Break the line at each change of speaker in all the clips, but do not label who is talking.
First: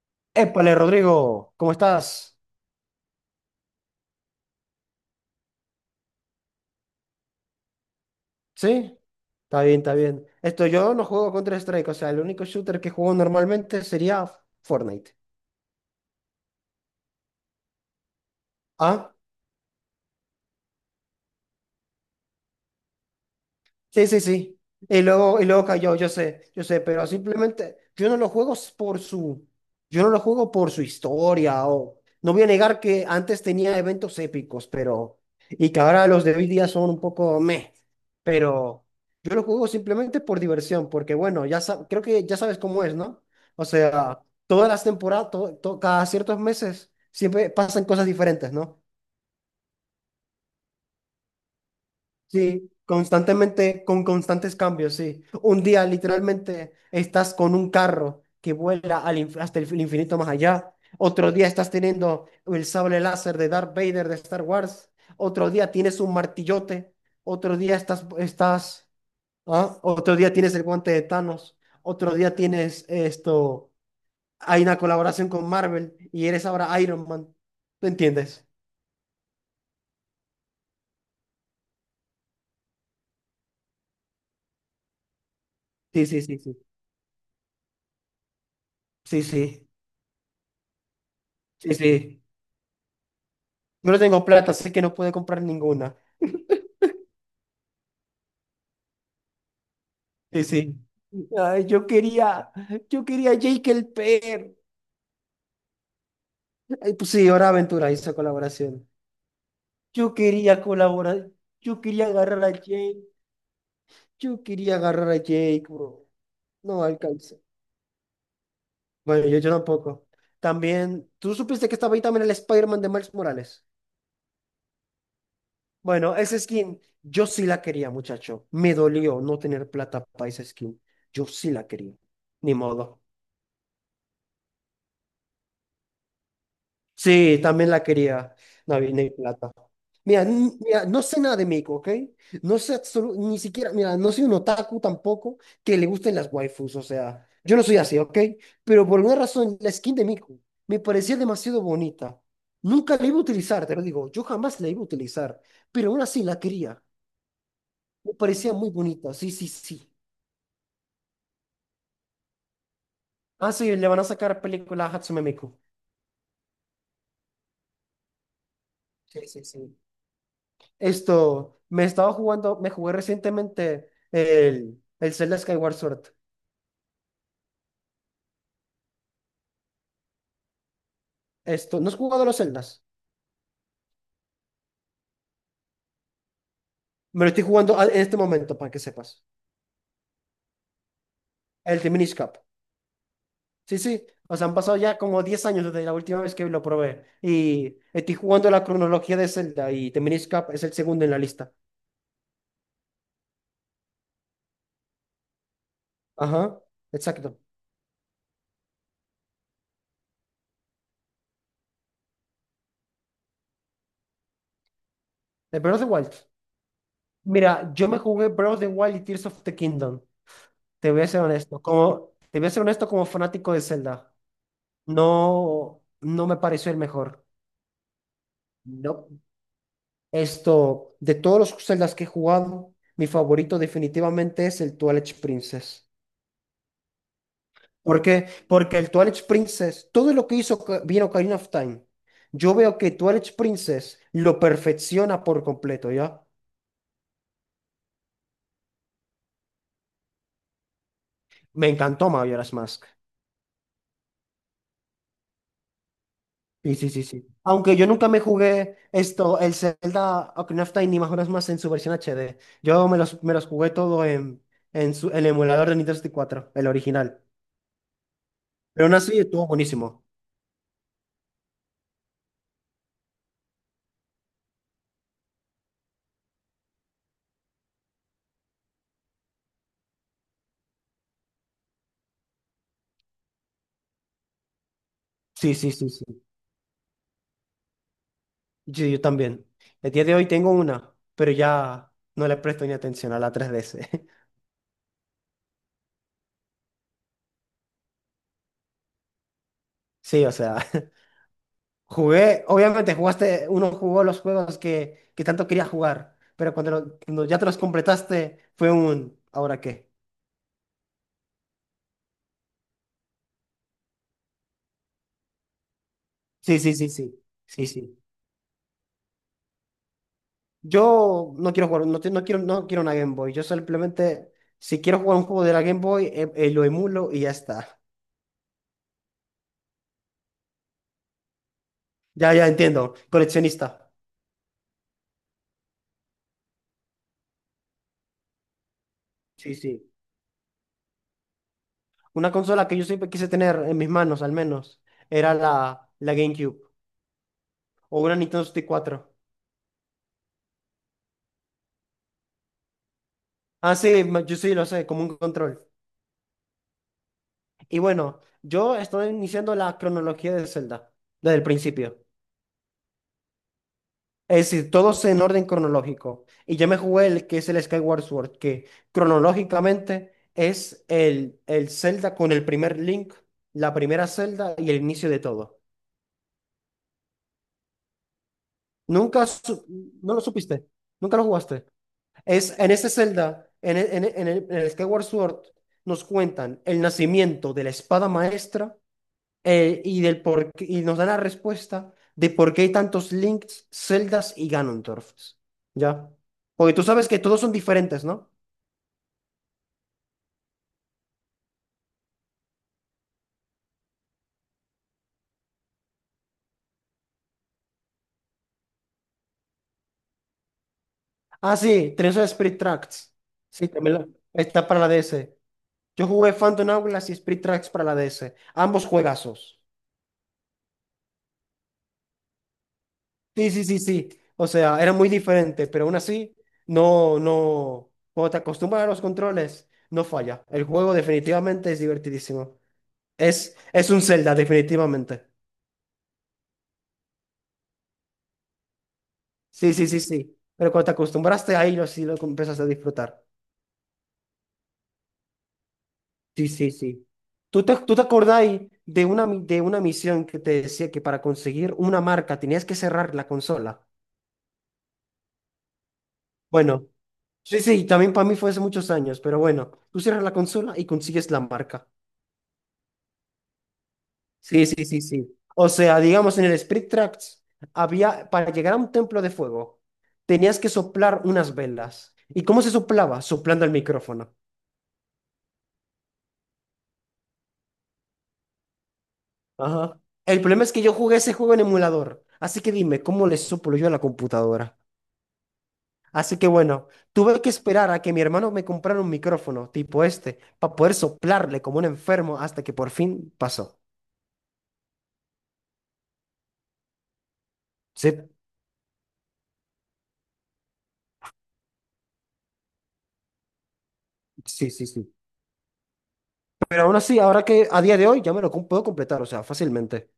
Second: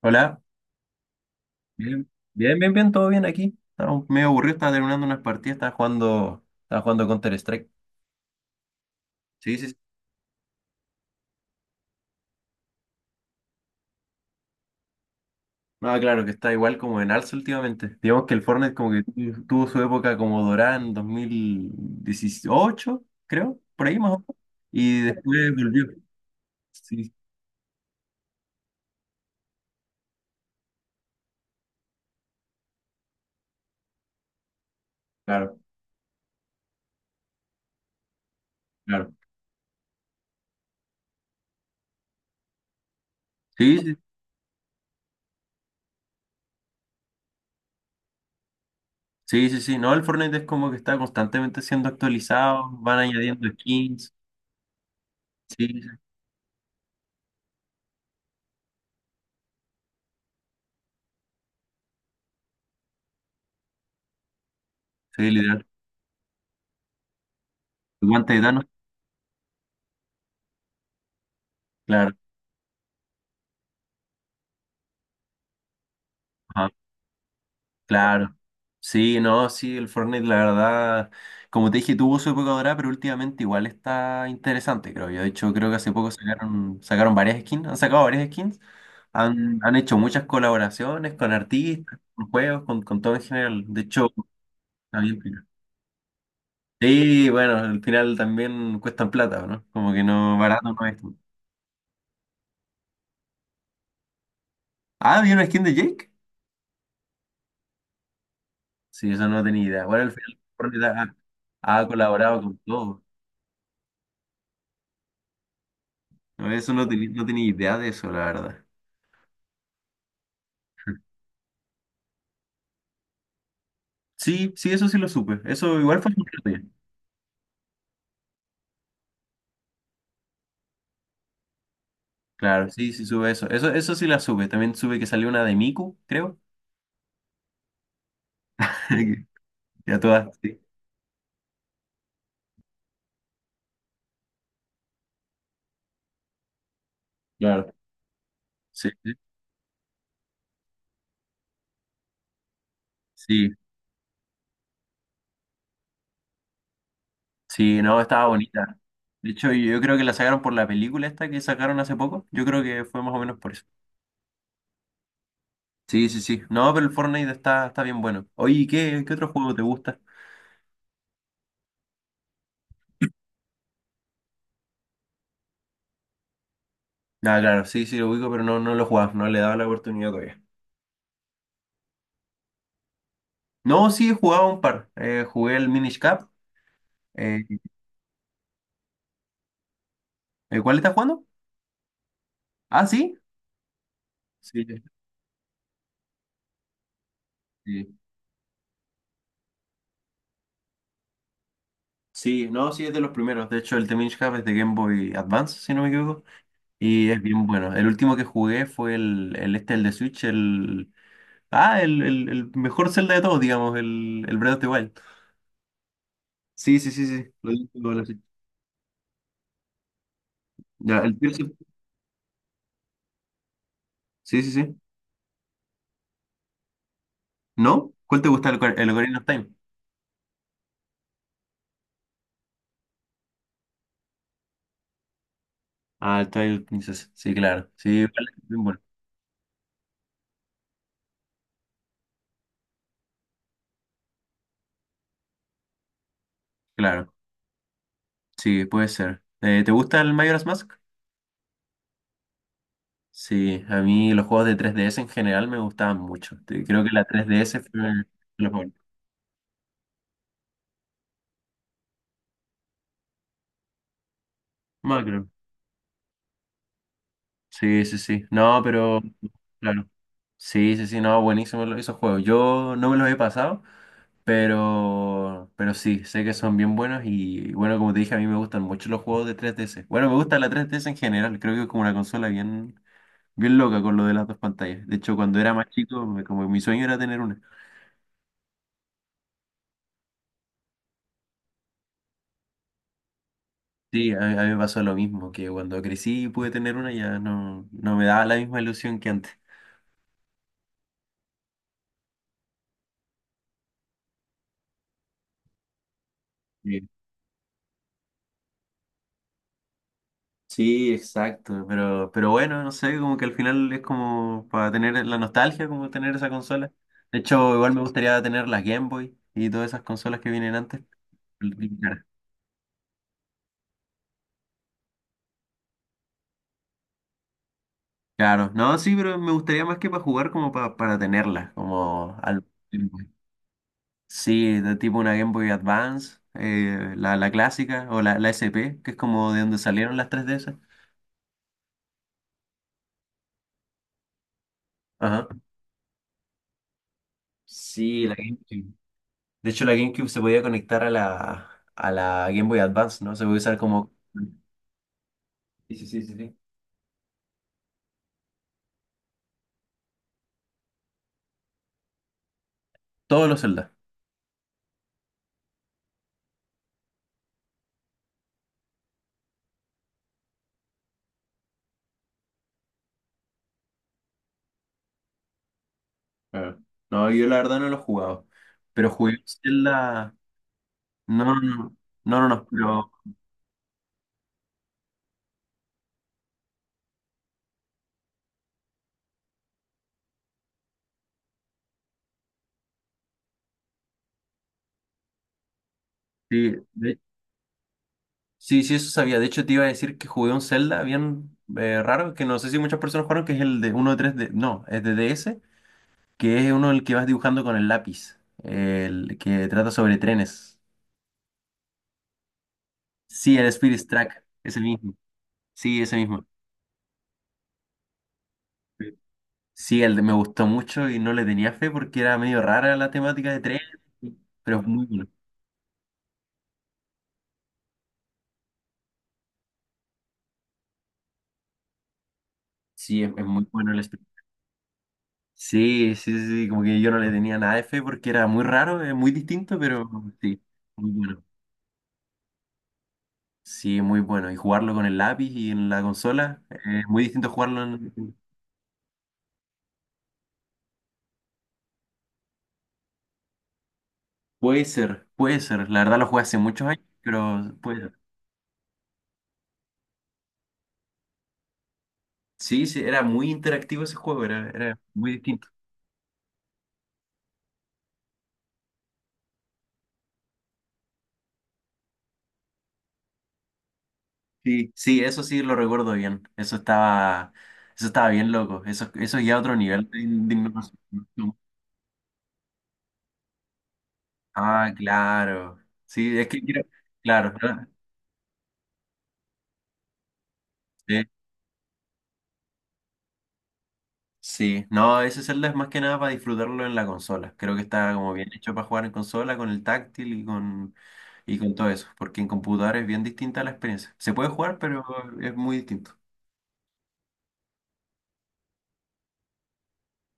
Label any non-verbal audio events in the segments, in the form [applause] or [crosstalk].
Hola,
Épale, Rodrigo, ¿cómo
bien,
estás?
bien, todo bien aquí. Estaba medio aburrido, estaba terminando unas partidas, estaba jugando Counter-Strike.
¿Sí?
Sí,
Está
sí, sí.
bien, está bien. Esto yo no juego Counter-Strike, o sea, el único shooter que juego normalmente sería Fortnite.
No, claro, que está igual como en alza últimamente. Digamos que el Fortnite como que
¿Ah?
tuvo su época como dorada en 2018, creo, por ahí
Sí,
más o
sí,
menos.
sí.
Y
Y
después
luego
volvió.
cayó, yo sé, pero
Sí,
simplemente yo no lo juego s- por su, yo no lo juego por su historia o no voy a negar que antes tenía eventos épicos, pero
claro,
y que ahora los de hoy día son un poco meh, pero
claro.
yo lo juego simplemente por diversión, porque bueno, creo que ya sabes cómo es, ¿no? O
Sí, sí,
sea, todas las temporadas, to- to- cada ciertos meses siempre pasan cosas diferentes, ¿no?
sí, sí, sí. No, el Fortnite es como que está constantemente siendo actualizado,
Sí,
van añadiendo
constantemente, con
skins.
constantes cambios, sí. Un
Sí,
día
sí,
literalmente estás con un carro que vuela hasta el infinito más allá. Otro día estás teniendo el sable láser de Darth Vader de Star Wars.
sí,
Otro
literal.
día tienes un martillote. Otro día
Guante de Thanos,
¿ah? Otro día tienes el guante de Thanos.
claro.
Otro día tienes esto. Hay una colaboración con Marvel y eres ahora Iron Man. ¿Tú
Claro.
entiendes?
Sí, no, sí, el Fortnite, la verdad, como te dije, tuvo su época dorada, pero últimamente igual está interesante, creo yo. De hecho, creo que hace
Sí,
poco
sí, sí, sí.
sacaron varias skins, han sacado varias skins,
Sí, sí.
han hecho muchas colaboraciones con
Sí,
artistas,
sí.
con juegos, con todo en general. De
No
hecho,
tengo plata, así que no
está
pude
bien
comprar
piola.
ninguna.
Sí, bueno, al final también cuestan plata, ¿no? Como que no,
Sí,
barato
sí.
no es.
Ay, yo quería, yo quería Jake el Per.
Ah, ¿vi una skin de Jake?
Ay, pues sí, ahora Aventura hizo colaboración.
Sí, eso no tenía idea. Bueno, al
Yo
final
quería
Fortnite
colaborar, yo
ha
quería
colaborado
agarrar a
con todo.
Jake, yo quería agarrar a Jake, bro.
No, eso
No
no tenía, no
alcancé.
tenía idea de eso, la verdad.
Bueno, yo tampoco. También, ¿tú supiste que estaba ahí también el Spider-Man de Miles Morales?
Sí, sí, eso sí lo supe. Eso igual fue
Bueno, esa
importante.
skin, yo sí la quería, muchacho. Me dolió no tener plata para esa skin. Yo sí la quería. Ni
Claro, sí,
modo.
sí sube eso. Eso sí la supe. También sube que salió una de Miku, creo.
Sí, también la quería, Navina y
[laughs]
Plata.
Ya todas, sí.
Mira, no sé nada de México, ¿ok? Ni siquiera, mira, no soy un otaku tampoco que le gusten las waifus, o sea, yo no
Claro.
soy así, ¿ok? Pero
Sí,
por
sí,
alguna razón, la skin de Miku me parecía demasiado bonita. Nunca la iba a
sí,
utilizar, te lo digo, yo jamás la iba a utilizar, pero aún así la quería.
sí, no,
Me
estaba
parecía muy
bonita.
bonita,
De
sí, sí,
hecho, yo
sí.
creo que la sacaron por la película esta que sacaron hace poco. Yo creo que fue más o menos
Ah,
por eso.
sí, le van a sacar película a Hatsume Miku.
Sí, sí, sí. No, pero el Fortnite está bien bueno. Oye, ¿ qué
Sí,
otro
sí,
juego te
sí.
gusta?
Esto, me estaba jugando, me jugué recientemente el Zelda Skyward Sword.
Ah, claro, sí, sí lo ubico, pero no, no lo he jugado, no le he dado la oportunidad todavía.
¿No has jugado los Zeldas?
No, sí, he jugado un par. Jugué el Minish Cap.
Me lo
Eh,
estoy jugando al- en este momento, para que sepas.
¿Cuál estás jugando?
El The Minish Cap.
Ah, sí.
Sí, sí. O sea, han
Sí,
pasado
sí.
ya como 10 años desde la última vez que lo probé. Y
Sí,
estoy jugando la cronología de Zelda y The Minish Cap es el segundo en la lista.
sí, no, sí, es de los primeros. De hecho, el The Minish Cap es de Game Boy Advance, si no me equivoco.
Ajá,
Y es
exacto.
bien bueno. El último que jugué fue el de Switch, el. Ah, el mejor Zelda de todos, digamos, el Breath of the Wild.
El Breath of the Wild.
Sí, sí, sí, sí. Lo dije,
Mira, yo me
lo dije.
jugué Breath of the Wild y Tears of the Kingdom. Te
Ya,
voy a ser honesto. Como, te voy a ser honesto como fanático de Zelda.
Sí, sí, sí.
No me pareció el mejor.
¿No? ¿Cuál te gusta el
No.
Ocarina of Time?
De todos los Zeldas que he jugado, mi favorito definitivamente es el Twilight Princess.
Ah, el Twilight Princess. Sí, claro. Sí,
¿Por qué?
vale, bien
Porque
bueno.
el Twilight Princess, todo lo que hizo Oca- bien Ocarina of Time, yo veo que Twilight Princess lo perfecciona por completo, ¿ya?
Claro. Sí, puede ser. ¿Te gusta el Majora's Mask?
Me encantó Majora's Mask.
Sí, a mí los juegos de 3DS en general me gustaban mucho.
Sí,
Creo que
sí, sí,
la
sí.
3DS fue
Aunque yo
el-
nunca me
los juegos.
jugué el Zelda Ocarina of Time, ni más horas más en su versión HD. Me los jugué todo en su, el
Macro.
emulador de Nintendo 64, el original.
Sí, sí, sí. No,
Pero aún
pero
así estuvo
claro.
buenísimo.
Sí, sí, sí, no, buenísimo esos juegos. Yo no me los he pasado, pero sí, sé que son bien buenos y bueno, como te dije, a mí me gustan mucho los juegos de 3DS. Bueno, me gusta la 3DS en general, creo que es como una consola bien loca con lo de las dos pantallas. De hecho, cuando era
Sí,
más
sí, sí, sí.
chico, como mi sueño era tener una.
Yo también. El día de hoy tengo una, pero ya no le presto ni atención a la 3DS. [laughs]
Sí, a mí me pasó lo mismo, que cuando crecí y pude tener una ya no, no me daba la misma ilusión que antes.
Sí, o sea, [laughs] jugué, obviamente jugaste, uno jugó los juegos que tanto quería jugar, pero
Sí,
cuando ya te los completaste fue un, ¿ahora qué?
sí, exacto, pero bueno, no sé, como que al final es como para tener la nostalgia, como tener esa
Sí,
consola.
sí, sí,
De
sí.
hecho,
Sí,
igual me
sí.
gustaría tener las Game Boy y todas esas consolas que vienen antes.
Yo no quiero jugar, no quiero, no quiero una Game Boy. Yo simplemente, si quiero jugar un juego de la Game Boy, lo emulo y ya está.
Claro, no, sí, pero me gustaría más que para jugar, como para tenerlas, como
Ya,
al...
ya entiendo. Coleccionista.
Sí, de tipo una Game Boy Advance, la clásica o la SP, que es como de
Sí,
donde
sí.
salieron las tres de esas.
Una consola que yo siempre quise tener en mis manos, al menos,
Ajá.
era la GameCube o
Sí, la
una Nintendo
GameCube.
64.
De hecho, la GameCube se podía conectar a a la Game Boy Advance, ¿no? Se podía usar
Ah,
como...
sí, yo sí lo sé, como un control.
Sí, sí, sí, sí, sí.
Y bueno, yo estoy iniciando la cronología de Zelda desde el principio.
Todos los Zelda.
Es decir, todos en orden cronológico. Y yo me jugué el que es el Skyward Sword, que cronológicamente es el Zelda con el primer Link, la primera Zelda y el inicio de todo.
Claro. No, yo la verdad no lo he jugado. Pero jugué un
Nunca, su-
Zelda...
no lo supiste, nunca lo
No, no,
jugaste.
no, no, no, no,
Es en ese
pero...
Zelda, en el Skyward Sword, nos cuentan el nacimiento de la espada maestra del y nos da la respuesta de por qué hay tantos Links, Zeldas y Ganondorfs. ¿Ya?
Sí,
Porque tú
de-
sabes que todos son diferentes, ¿no?
sí, sí, eso sabía. De hecho, te iba a decir que jugué un Zelda bien raro, que no sé si muchas personas jugaron, que es el de uno de tres d No, es de DS, que es uno el que vas dibujando con el lápiz, el que trata sobre trenes.
Ah, sí, tenés el Spirit Tracks.
Sí, el
Sí,
Spirit
también la-
Track, es el
está para la
mismo.
DS.
Sí, ese
Yo
mismo.
jugué Phantom Hourglass y Spirit Tracks para la DS. Ambos juegazos.
Sí, el de me gustó mucho y no le tenía fe porque era medio rara la temática de
Sí,
tren,
sí, sí, sí. O
pero es
sea,
muy
era
bueno.
muy diferente, pero aún así, no. Cuando te acostumbras a los controles, no falla. El juego definitivamente es divertidísimo.
Sí, es muy bueno el
Es un
espectáculo.
Zelda, definitivamente.
Sí, sí, sí, sí, como que yo no le tenía nada de fe porque era muy raro, es muy distinto,
Sí, sí,
pero
sí, sí.
sí,
Pero cuando
muy
te
bueno.
acostumbraste ahí, sí lo empezaste a disfrutar.
Sí, muy bueno. Y jugarlo con el lápiz y en la consola,
Sí, sí,
es muy
sí.
distinto jugarlo
¿ tú te
en...
acordás de de una misión que te decía que para conseguir una marca tenías que cerrar la consola?
Puede ser, puede ser. La verdad lo jugué hace muchos años,
Bueno,
pero
sí,
puede
sí,
ser.
también para mí fue hace muchos años, pero bueno, tú cierras la consola y consigues la marca.
Sí, sí, era muy interactivo ese juego,
Sí,
era
sí, sí,
muy
sí.
distinto.
O sea, digamos, en el Spirit Tracks había, para llegar a un templo de fuego, tenías que soplar unas velas. ¿Y cómo se soplaba? Soplando el micrófono.
Sí, sí, eso sí lo recuerdo bien. Eso estaba bien loco. Eso ya otro nivel
Ajá.
de
El problema es que yo
innovación.
jugué ese juego en emulador, así que dime, ¿cómo le soplo yo a la
Ah,
computadora?
claro. Sí, es
Así
que
que
creo-
bueno,
claro,
tuve que
¿no?
esperar a que mi hermano me comprara un micrófono tipo este, para poder
Sí,
soplarle como un enfermo hasta que por fin pasó.
sí. No, ese celda es más que nada para disfrutarlo en la consola. Creo que está
Sí,
como bien hecho para jugar en consola, con el táctil y con todo eso. Porque en computador es bien distinta la experiencia. Se puede jugar,
sí,
pero
sí, sí.
es muy distinto.
Pero aún así, ahora que a día de hoy ya puedo completar, o sea, fácilmente.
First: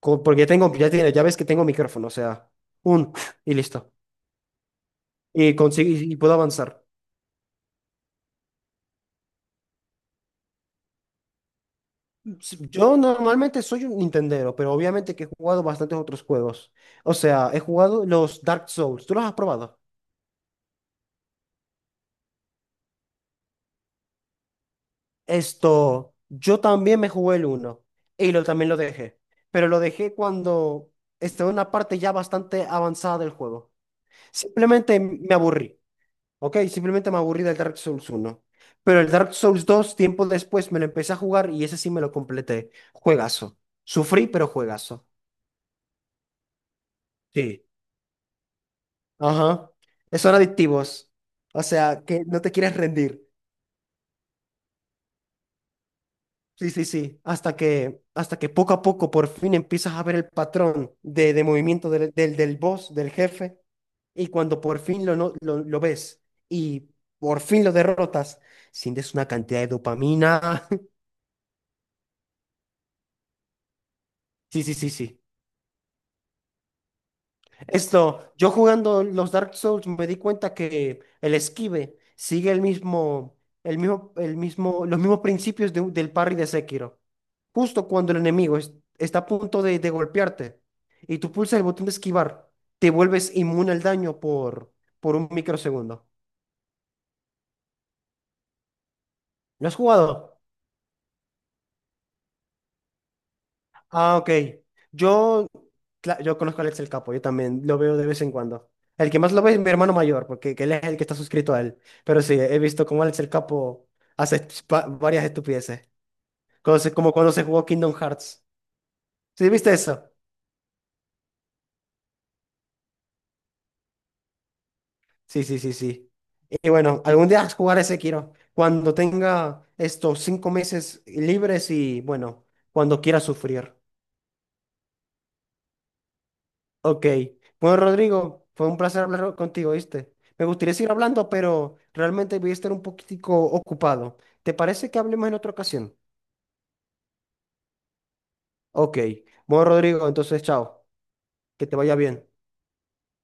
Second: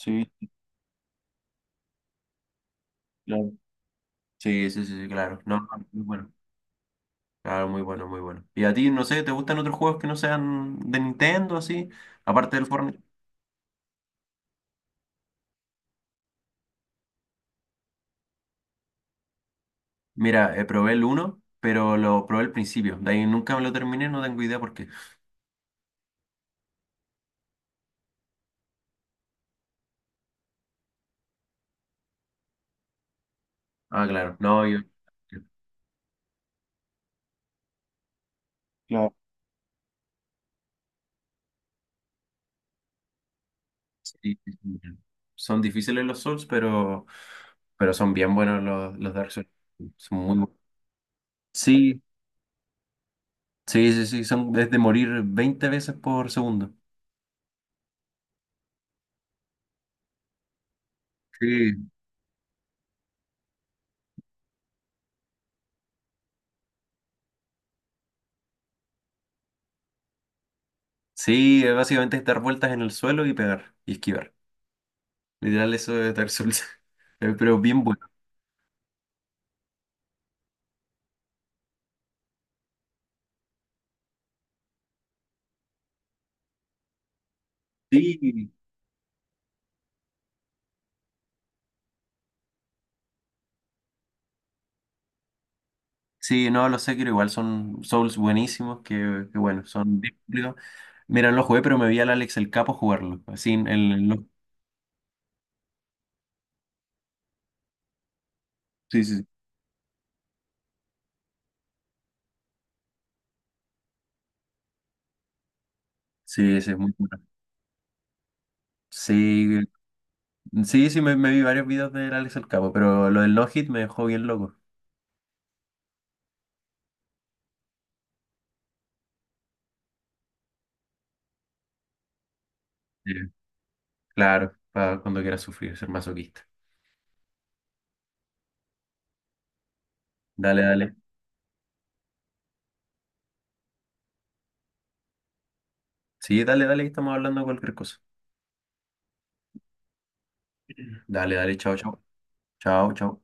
Porque tengo, ya ves que tengo micrófono, o sea, un [laughs]
claro.
y listo.
Sí, sí, sí, sí, claro. No, no, muy
Y
bueno.
puedo avanzar.
Claro, muy bueno, muy bueno. ¿Y a ti, no sé, te gustan otros juegos que no sean de Nintendo, así? Aparte
Sí,
del
yo
Fortnite.
normalmente soy un Nintendero, pero obviamente que he jugado bastantes otros juegos. O sea, he jugado los Dark Souls. ¿Tú los has probado?
Mira, probé el uno, pero lo probé al principio. De ahí nunca me lo terminé, no tengo idea por qué.
Yo también me jugué el uno y también lo dejé, pero lo dejé cuando estaba en una parte ya bastante avanzada del juego.
Ah, claro. No, yo...
Simplemente me aburrí, ¿ok? Simplemente me aburrí del Dark Souls uno. Pero el
Claro.
Dark Souls 2 tiempo después, me lo empecé a jugar y ese sí me lo completé. Juegazo.
Sí,
Sufrí, pero
sí, sí.
juegazo.
Son difíciles los Souls,
Sí.
pero son bien buenos los Dark Souls.
Ajá.
Son muy
Son
buenos.
adictivos. O
Sí,
sea, que no te quieres rendir.
sí, sí, sí, son es de morir 20 veces por
Sí,
segundo.
sí, sí. Hasta que poco a poco por fin empiezas a ver el patrón de
Sí.
movimiento del boss, del jefe. Y cuando por fin lo, no- lo ves y por fin lo derrotas, sientes una cantidad de dopamina. [laughs]
Sí, es básicamente es dar vueltas en el suelo y pegar y esquivar.
Sí, sí, sí, sí.
Literal, eso es Dark Souls. [laughs] Pero bien bueno.
Yo jugando los Dark Souls me di cuenta que el esquive sigue el mismo, los mismos principios de del parry de Sekiro. Justo cuando
Sí.
está a punto de golpearte y tú pulsas el botón de esquivar, te vuelves inmune al daño por un microsegundo.
Sí, no, los Sekiro igual son Souls buenísimos, que bueno,
¿Lo has
son bien
jugado?
complicados. Mira, no lo jugué, pero me vi al Alex el Capo jugarlo. Así,
Ah, ok. Yo yo conozco a Alex el Capo, yo también lo veo de vez en cuando.
sí,
El que
sí.
más lo ve es mi hermano mayor, porque que él es el que está suscrito a él. Pero sí, he visto cómo Alex el Capo hace varias estupideces.
Sí, sí, ese es
Como,
muy
como
bueno.
cuando se jugó Kingdom Hearts. ¿Sí
Sí,
viste eso?
sí, sí, me vi varios videos del Alex el Capo, pero lo del no-hit me dejó bien loco.
Sí, sí, sí, sí. Y bueno, algún día jugar ese quiero. Cuando tenga estos 5 meses libres y bueno, cuando quiera
Sí.
sufrir.
Claro, para cuando quieras sufrir, ser masoquista.
Ok. Bueno, Rodrigo, fue un placer hablar contigo, ¿viste? Me
Dale,
gustaría seguir
dale.
hablando, pero realmente voy a estar un poquitico ocupado. ¿Te parece que hablemos en otra ocasión?
Sí, dale, dale, estamos hablando de cualquier cosa.
Ok. Bueno, Rodrigo, entonces, chao.
Dale, dale,
Que
chao,
te vaya
chao.
bien.
Chao, chao.